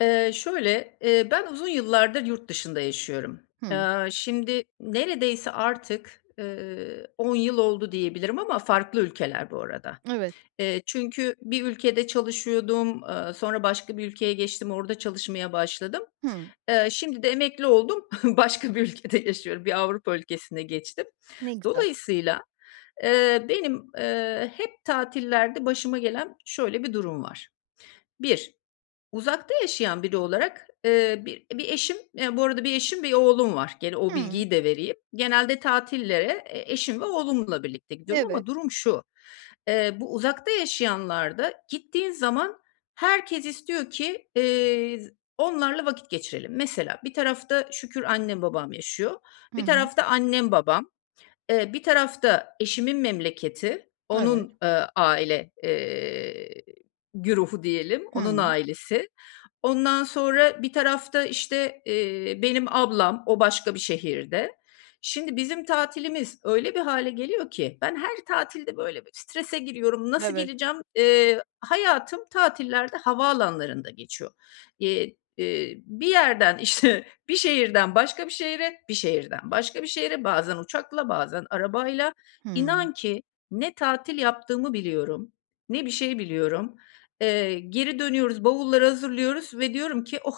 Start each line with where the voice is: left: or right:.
left: Eee, şöyle eee, ben uzun yıllardır yurt dışında yaşıyorum.
right: Hımm.
left: Eee, şimdi neredeyse artık, eee, 10 yıl oldu diyebilirim ama farklı ülkeler bu arada.
right: Evet.
left: Eee, çünkü bir ülkede çalışıyordum, eee, sonra başka bir ülkeye geçtim, orada çalışmaya başladım.
right: Hıı.
left: Eee, şimdi de emekli oldum, başka bir ülkede yaşıyorum. Bir Avrupa ülkesine geçtim.
right: Ne güzel.
left: Dolayısıyla, eee, benim, eee, hep tatillerde başıma gelen şöyle bir durum var. 1 uzakta yaşayan biri olarak, eee, bi bir eşim, bu arada 1 eşim, 1 oğlum var. Gene o
right: Hımm.
left: bilgiyi de vereyim. Genelde tatillere e eşim ve oğlumla birlikte gidiyorum
right: Evet.
left: ama durum şu: Eee, bu uzakta yaşayanlarda gittiğin zaman herkes istiyor ki, eee, onlarla vakit geçirelim. Mesela bir tarafta şükür annem babam yaşıyor,
right: Hı
left: bir
right: hı.
left: tarafta annem babam, eee, bir tarafta eşimin memleketi,
right: Evet.
left: onun, eee, aile, eee, güruhu diyelim, onun
right: Hıı.
left: ailesi, ondan sonra bir tarafta işte, eee, benim ablam, o başka bir şehirde, şimdi bizim tatilimiz öyle bir hâle geliyor ki ben her tatilde böyle strese giriyorum, nasıl
right: Evet.
left: geleceğim? Eee, hayatım tatillerde havaalanlarında geçiyor. Eee, eee, bir yerden işte, bir şehirden başka bir şehre, bir şehirden başka bir şehre, bazen uçakla, bazen arabayla,
right: Hımm.
left: inan ki ne tatil yaptığımı biliyorum, ne bir şey biliyorum. Eee, geri dönüyoruz, bavulları hazırlıyoruz ve diyorum ki "Oh,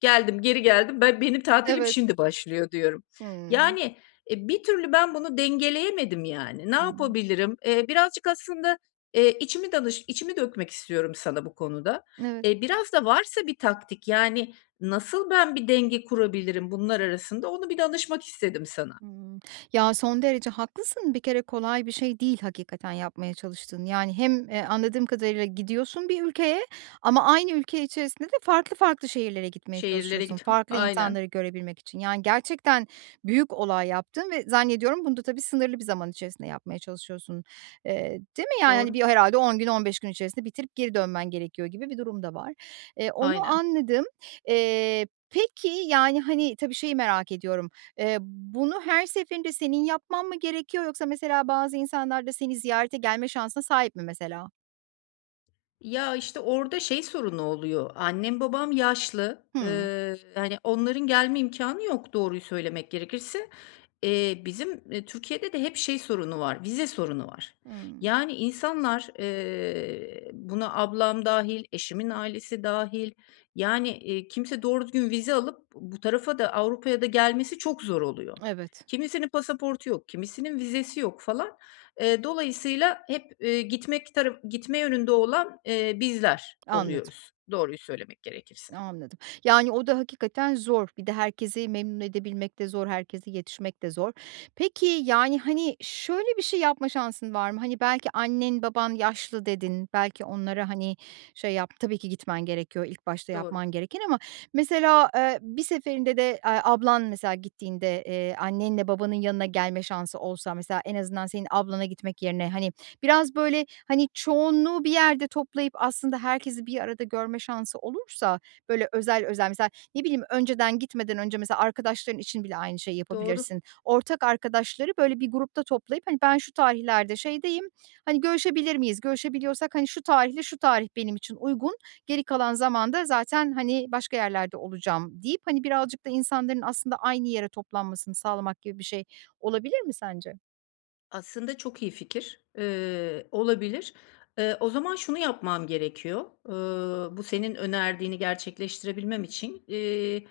left: geldim, geri geldim. Ben benim tatilim
right: Evet.
left: şimdi başlıyor." diyorum.
right: Hımm.
left: Yani, eee, bir türlü ben bunu dengeleyemedim yani. Ne
right: Imm.
left: yapabilirim? Eee, birazcık aslında, eee, içimi danış içimi dökmek istiyorum sana bu konuda.
right: Evet.
left: Eee, biraz da varsa bir taktik, yani nasıl ben bir denge kurabilirim bunlar arasında, onu bir danışmak istedim sana.
right: Imm. Ya, son derece haklısın, bir kere kolay bir şey değil hakikaten yapmaya çalıştığın. Yani, hem, e, anladığım kadarıyla gidiyorsun bir ülkeye ama aynı ülke içerisinde de farklı farklı şehirlere gitmeye
left: Şehirlere
right: çalışıyorsun,
left: git
right: farklı
left: aynen.
right: insanları görebilmek için. Yani, gerçekten büyük olay yaptığın ve zannediyorum bunu da tabii sınırlı bir zaman içerisinde yapmaya çalışıyorsun. Eee, değil mi yani? Hani,
left: Doğru.
right: bir herhâlde 10 gün, 15 gün içerisinde bitirip geri dönmen gerekiyor gibi bir durum da var. Eee, onu
left: Aynen.
right: anladım. Eee, peki, yani, hani, tabii şeyi merak ediyorum. Eee, bunu her seferinde senin yapman mı gerekiyor yoksa mesela bazı insanlar da seni ziyarete gelme şansına sahip mi mesela?
left: Ya, işte orada şey sorunu oluyor. Annem babam yaşlı.
right: Hıı.
left: Iıı, hani, onların gelme imkânı yok doğruyu söylemek gerekirse. Eee, bizim, iii, Türkiye'de de hep şey sorunu var, vize sorunu var.
right: Hımm.
left: Yani, insanlar, eee, buna ablam dâhil, eşimin ailesi dâhil. Yani, iii, kimse doğru düzgün vize alıp b bu tarafa da Avrupa'ya da gelmesi çok zor oluyor.
right: Evet.
left: Kimisinin pasaportu yok, kimisinin vizesi yok falan. Eee, dolayısıyla hep, eee, gitmek tara gitme yönünde olan, eee, bizler
right: Anladım.
left: oluyoruz doğruyu söylemek gerekirse.
right: Anladım. Yani, o da hakikaten zor. Bir de herkesi memnun edebilmek de zor, herkese yetişmek de zor. Peki, yani, hani, şöyle bir şey yapma şansın var mı? Hani, belki annen baban yaşlı dedin, belki onlara, hani, şey yap, tabii ki gitmen gerekiyor. İlk başta
left: Doğru.
right: yapman gereken ama mesela, eee, bir seferinde de, eee, ablan mesela gittiğinde, eee, annenle babanın yanına gelme şansı olsa, mesela en azından senin ablana gitmek yerine, hani, biraz böyle, hani, çoğunluğu bir yerde toplayıp aslında herkesi bir arada görme şansı olursa, böyle özel özel. Mesela ne bileyim, önceden gitmeden önce mesela arkadaşların için bile aynı şeyi
left: Doğru.
right: yapabilirsin. Ortak arkadaşları böyle bir grupta toplayıp, hani, ben şu tarihlerde şeydeyim, hani, görüşebilir miyiz? Görüşebiliyorsak, hani, şu tarihle şu tarih benim için uygun, geri kalan zamanda zaten, hani, başka yerlerde olacağım deyip, hani, birazcık da insanların aslında aynı yere toplanmasını sağlamak gibi bir şey olabilir mi sence?
left: Aslında çok iyi fikir. Eee, olabilir. Eee, o zaman şunu yapmam gerekiyor. Iıı, bu senin önerdiğini gerçekleştirebilmem için, iii,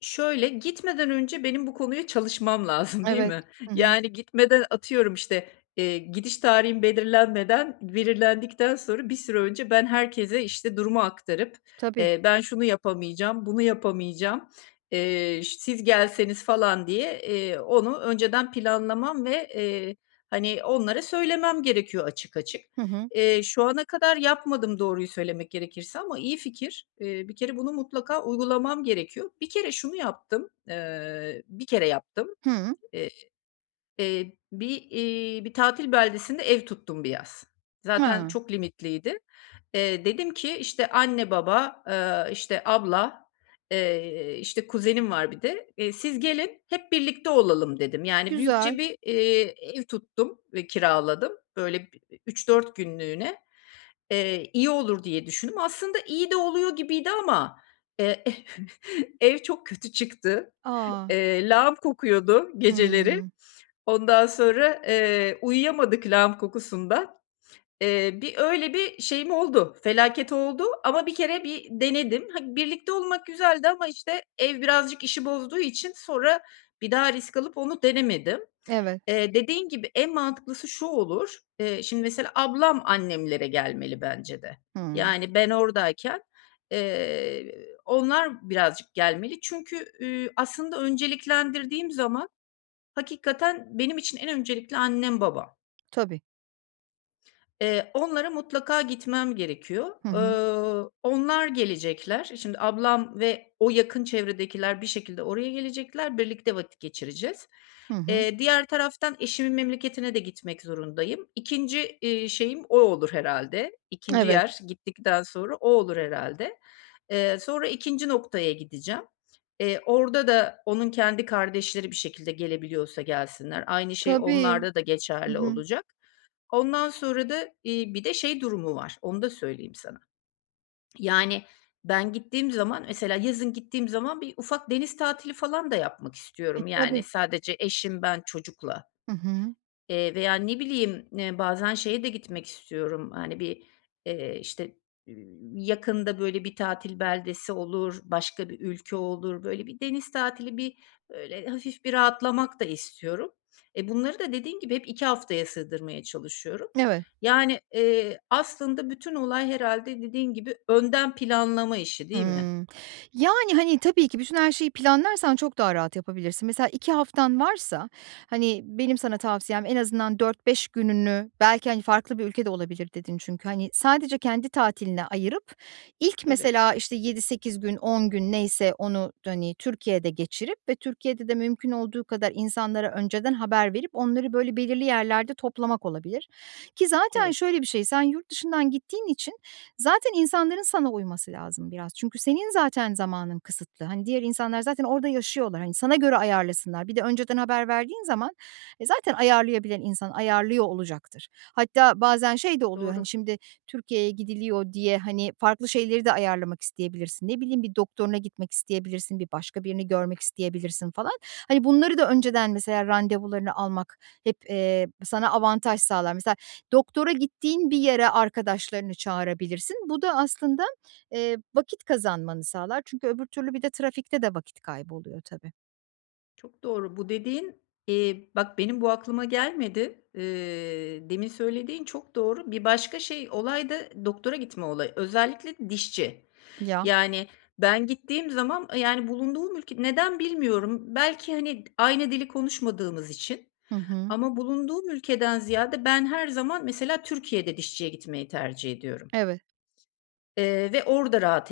left: şöyle, gitmeden önce benim bu konuya çalışmam lazım, değil
right: Evet.
left: mi?
right: Hı hı.
left: Yani, gitmeden, atıyorum, işte, eee, gidiş tarihim belirlenmeden, belirlendikten sonra, bir süre önce ben herkese, işte, durumu aktarıp,
right: Tabii.
left: eee, ben şunu yapamayacağım, bunu yapamayacağım, eee, ş siz gelseniz, falan, diye, eee, onu önceden planlamam ve, eee, hani, onlara söylemem gerekiyor açık açık.
right: Hı hı.
left: Eee, şu ana kadar yapmadım doğruyu söylemek gerekirse ama iyi fikir. Eee, bir kere bunu mutlaka uygulamam gerekiyor. Bir kere şunu yaptım; eee, 1 kere yaptım,
right: Hıı.
left: eee, eee bir, iii, bir tatil beldesinde ev tuttum bir yaz. Zaten
right: Ha.
left: çok limitliydi. Eee, dedim ki, işte, anne baba, eee, işte, abla, eee, işte, kuzenim var bir de, eee, "Siz gelin hep birlikte olalım" dedim. Yani,
right: Güzel.
left: büyükçe bir, iii, ev tuttum ve kiraladım. Böyle, bir 3-4 günlüğüne, eee, iyi olur diye düşündüm. Aslında iyi de oluyor gibiydi ama, eee, ev çok kötü çıktı.
right: A!
left: Eee, lağım kokuyordu geceleri.
right: Hıı.
left: Ondan sonra, eee, uyuyamadık lağım kokusundan. Eee, bir öyle bir şeyim oldu, felaket oldu ama 1 bir denedim. Hani, birlikte olmak güzeldi ama, işte, ev birazcık işi bozduğu için sonra bir daha risk alıp onu denemedim.
right: Evet.
left: Eee, dediğin gibi, en mantıklısı şu olur, eee, şimdi, mesela ablam annemlere gelmeli bence de.
right: Hımm.
left: Yani, ben oradayken, eee, onlar birazcık gelmeli. Çünkü, üüü, aslında önceliklendirdiğim zaman, hakikaten benim için en öncelikli annem, babam.
right: Tabii.
left: Eee, onlara mutlaka gitmem gerekiyor.
right: Hı hı.
left: Ööö, onlar gelecekler. E, şimdi, ablam ve o yakın çevredekiler bir şekilde oraya gelecekler, birlikte vakit geçireceğiz.
right: Hı hı.
left: Eee, diğer taraftan eşimin memleketine de gitmek zorundayım. 2'nci, iii, şeyim o olur herhâlde. 2'nci
right: Evet.
left: yer gittikten sonra o olur herhâlde. Eee, sonra 2'nci noktaya gideceğim. Eee, orada da onun kendi kardeşleri bir şekilde gelebiliyorsa gelsinler, aynı şey
right: Tabii.
left: onlarda da
right: Hı
left: geçerli
right: hı.
left: olacak. Ondan sonra da, iii, bir de şey durumu var, onu da söyleyeyim sana. Yani, ben gittiğim zaman mesela yazın gittiğim zaman bir ufak deniz tatili falan da yapmak
right: E,
left: istiyorum, yani,
right: tabii.
left: sadece eşim, ben, çocukla.
right: Hı hı.
left: Eee, veya ne bileyim, eee, bazen şeye de gitmek istiyorum, hani, bir, eee, işte, iii, yakında, böyle, bir tatil beldesi olur, başka bir ülke olur, böyle, bir deniz tatili, bir, böyle, hafif bir rahatlamak da istiyorum. E, bunları da dediğin gibi hep 2 haftaya sığdırmaya çalışıyorum.
right: Evet.
left: Yani, eee, aslında bütün olay herhâlde dediğin gibi, önden planlama işi, değil mi?
right: Hımm. Yani, hani, tabii ki bütün her şeyi planlarsan çok daha rahat yapabilirsin. Mesela 2 haftan varsa, hani, benim sana tavsiyem en azından 4-5 gününü belki, hani, "Farklı bir ülke de olabilir" dedin çünkü, hani, sadece kendi tatiline ayırıp ilk
left: Evet.
right: mesela, işte, 7-8 gün 10 gün neyse onu, hani, Türkiye'de geçirip ve Türkiye'de de mümkün olduğu kadar insanlara önceden haber verip onları, böyle, belirli yerlerde toplamak olabilir. Ki zaten
left: Evet.
right: şöyle bir şey, sen yurt dışından gittiğin için zaten insanların sana uyması lazım biraz çünkü senin zaten zamanın kısıtlı. Hani, diğer insanlar zaten orada yaşıyorlar, hani, sana göre ayarlasınlar. Bir de önceden haber verdiğin zaman, e, zaten ayarlayabilen insan ayarlıyor olacaktır. Hatta bazen şey de oluyor, hani,
left: Doğru.
right: şimdi, Türkiye'ye gidiliyor diye, hani, farklı şeyleri de ayarlamak isteyebilirsin. Ne bileyim bir doktoruna gitmek isteyebilirsin, bir başka birini görmek isteyebilirsin falan. Hani, bunları da önceden mesela randevularını almak hep, eee, sana avantaj sağlar. Mesela doktora gittiğin bir yere arkadaşlarını çağırabilirsin. Bu da aslında, eee, vakit kazanmanı sağlar çünkü öbür türlü bir de trafikte de vakit kayboluyor tabii.
left: Çok doğru. Bu dediğin, eee, bak benim bu aklıma gelmedi. Eee, demin söylediğin çok doğru. Bir başka şey, olay da doktora gitme olayı, özellikle dişçi.
right: Ya.
left: Yani, ben gittiğim zaman, yani, bulunduğum ülke, neden bilmiyorum belki, hani, aynı dili konuşmadığımız için
right: Hı hı.
left: ama bulunduğum ülkeden ziyade ben her zaman, mesela Türkiye'de dişçiye gitmeyi tercih ediyorum.
right: Evet.
left: Eee, ve orada rahat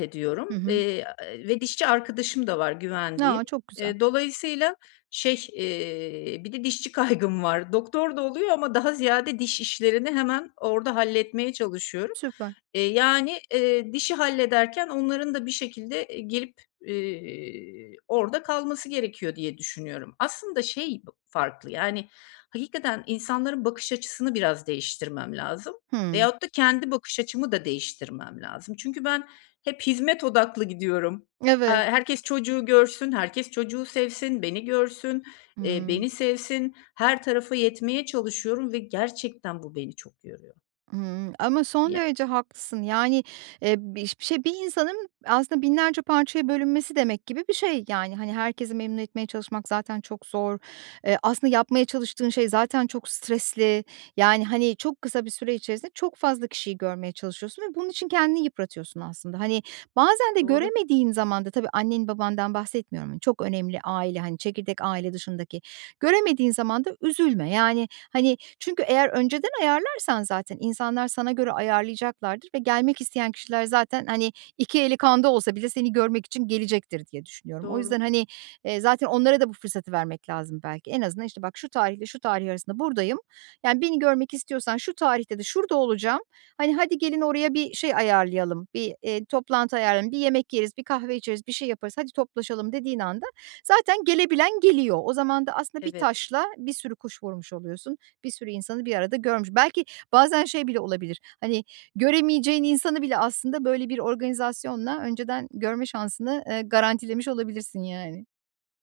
right: Hı
left: ediyorum,
right: hı.
left: eee, eee, ve dişçi arkadaşım da var güvendiğim.
right: A, çok güzel.
left: Eee, dolayısıyla şey, eee, bir de dişçi kaygım var. Doktor da oluyor ama daha ziyade diş işlerini hemen orada halletmeye çalışıyorum.
right: Süper.
left: Eee, yani, eee, dişi hallederken onların da bir şekilde, eee, girip, eee, orada kalması gerekiyor diye düşünüyorum. Aslında şey b farklı, yani, hakikaten insanların bakış açısını biraz değiştirmem lazım.
right: Hıı.
left: Veyahut da kendi bakış açımı da değiştirmem lazım. Çünkü ben hep hizmet odaklı gidiyorum. Eee,
right: Evet.
left: herkes çocuğu görsün, herkes çocuğu sevsin, beni görsün, eee,
right: Imm.
left: beni sevsin, her tarafa yetmeye çalışıyorum ve gerçekten bu beni çok yoruyor.
right: Imm, ama son
left: Ya
right: derece haklısın. Yani, eee, biş bir şey, bir insanın aslında binlerce parçaya bölünmesi demek gibi bir şey, yani. Hani, herkesi memnun etmeye çalışmak zaten çok zor. Eee, aslında yapmaya çalıştığın şey zaten çok stresli, yani, hani, çok kısa bir süre içerisinde çok fazla kişiyi görmeye çalışıyorsun ve bunun için kendini yıpratıyorsun aslında. Hani, bazen de
left: Doğru.
right: göremediğin zaman da, tabii annen, babandan bahsetmiyorum, çok önemli aile, hani, çekirdek aile dışındaki. Göremediğin zaman da üzülme, yani, hani, çünkü eğer önceden ayarlarsan, zaten insanlar sana göre ayarlayacaklardır ve gelmek isteyen kişiler zaten, hani, iki eli kanda olsa bile seni görmek için gelecektir diye düşünüyorum. O
left: Doğru.
right: yüzden, hani, eee, zaten onlara da bu fırsatı vermek lazım belki. En azından, işte, "Bak şu tarihle şu tarih arasında buradayım, yani, beni görmek istiyorsan şu tarihte de şurada olacağım, hani, hadi gelin oraya bir şey ayarlayalım, bir, eee, toplantı ayarlayalım, bir yemek yeriz, bir kahve içeriz, bir şey yaparız, hadi toplaşalım." dediğin anda zaten gelebilen geliyor. O zaman da aslında 1
left: Evet.
right: taşla bir sürü kuş vurmuş oluyorsun, bir sürü insanı bir arada görmüş. Belki bazen şey bile olabilir, hani, göremeyeceğin insanı bile aslında böyle bir organizasyonla önceden görme şansını, eee, garantilemiş olabilirsin, yani.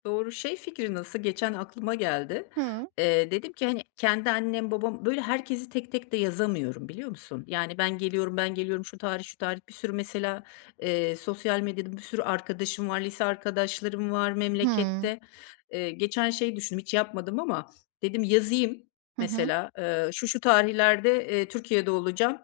left: Doğru, şey fikri nasıl? Geçen aklıma geldi.
right: Hıı.
left: Eee, dedim ki, hani, kendi annem, babam Böyle herkesi tek tek de yazamıyorum biliyor musun? Yani, ben geliyorum, ben geliyorum, şu tarih, şu tarih bir sürü mesela, eee, sosyal medyada bir sürü arkadaşım var, lise arkadaşlarım var
right: Hıı.
left: memlekette. Eee, geçen şey düşündüm hiç yapmadım ama dedim yazayım
right: Hı hı.
left: mesela. Eee, şu, şu tarihlerde, eee, Türkiye'de olacağım.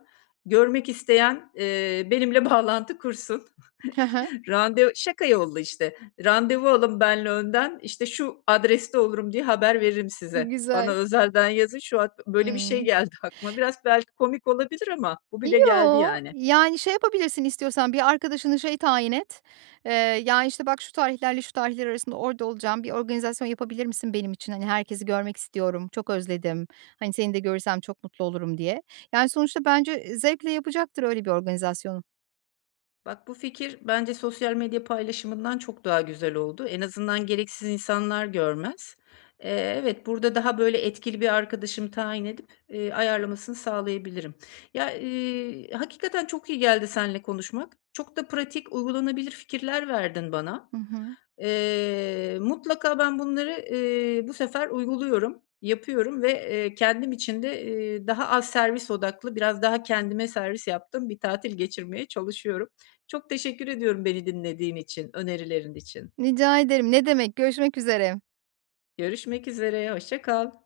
left: Görmek isteyen, eee, benimle bağlantı kursun.
right: He he.
left: Rande şaka yollu işte, randevu alın benle önden, işte, şu adreste olurum diye haber veririm size. Bana
right: Güzel.
left: özelden yazın, şu hat böyle bir şey
right: Imm.
left: geldi aklıma. Biraz belki komik olabilir ama bu bile geldi,
right: Yoo,
left: yani.
right: yani şey yapabilirsin istiyorsan, bir arkadaşını şey tayin et, eee, "Ya, işte, bak şu tarihlerle şu tarihler arasında orada olacağım bir organizasyon yapabilir misin benim için? Hani, herkesi görmek istiyorum, çok özledim, hani, seni de görürsem çok mutlu olurum." diye. Yani, sonuçta bence, eee, zevkle yapacaktır öyle bir organizasyonu.
left: Bak bu fikir bence sosyal medya paylaşımından çok daha güzel oldu. En azından gereksiz insanlar görmez. Eee, evet burada daha böyle etkili bir arkadaşımı tayin edip, eee, ayarlamasını sağlayabilirim. Ya, iii, hakikaten çok iyi geldi seninle konuşmak. Çok da pratik, uygulanabilir fikirler verdin bana.
right: Hı hı.
left: Eee, mutlaka ben bunları, ııı, bu sefer uyguluyorum, yapıyorum ve, eee, kendim için de, eee, daha az servis odaklı, biraz daha kendime servis yaptığım bir tatil geçirmeye çalışıyorum. Çok teşekkür ediyorum beni dinlediğin için, önerilerin için.
right: Rica ederim. Ne demek. Görüşmek üzere.
left: Görüşmek üzere, hoşça kal.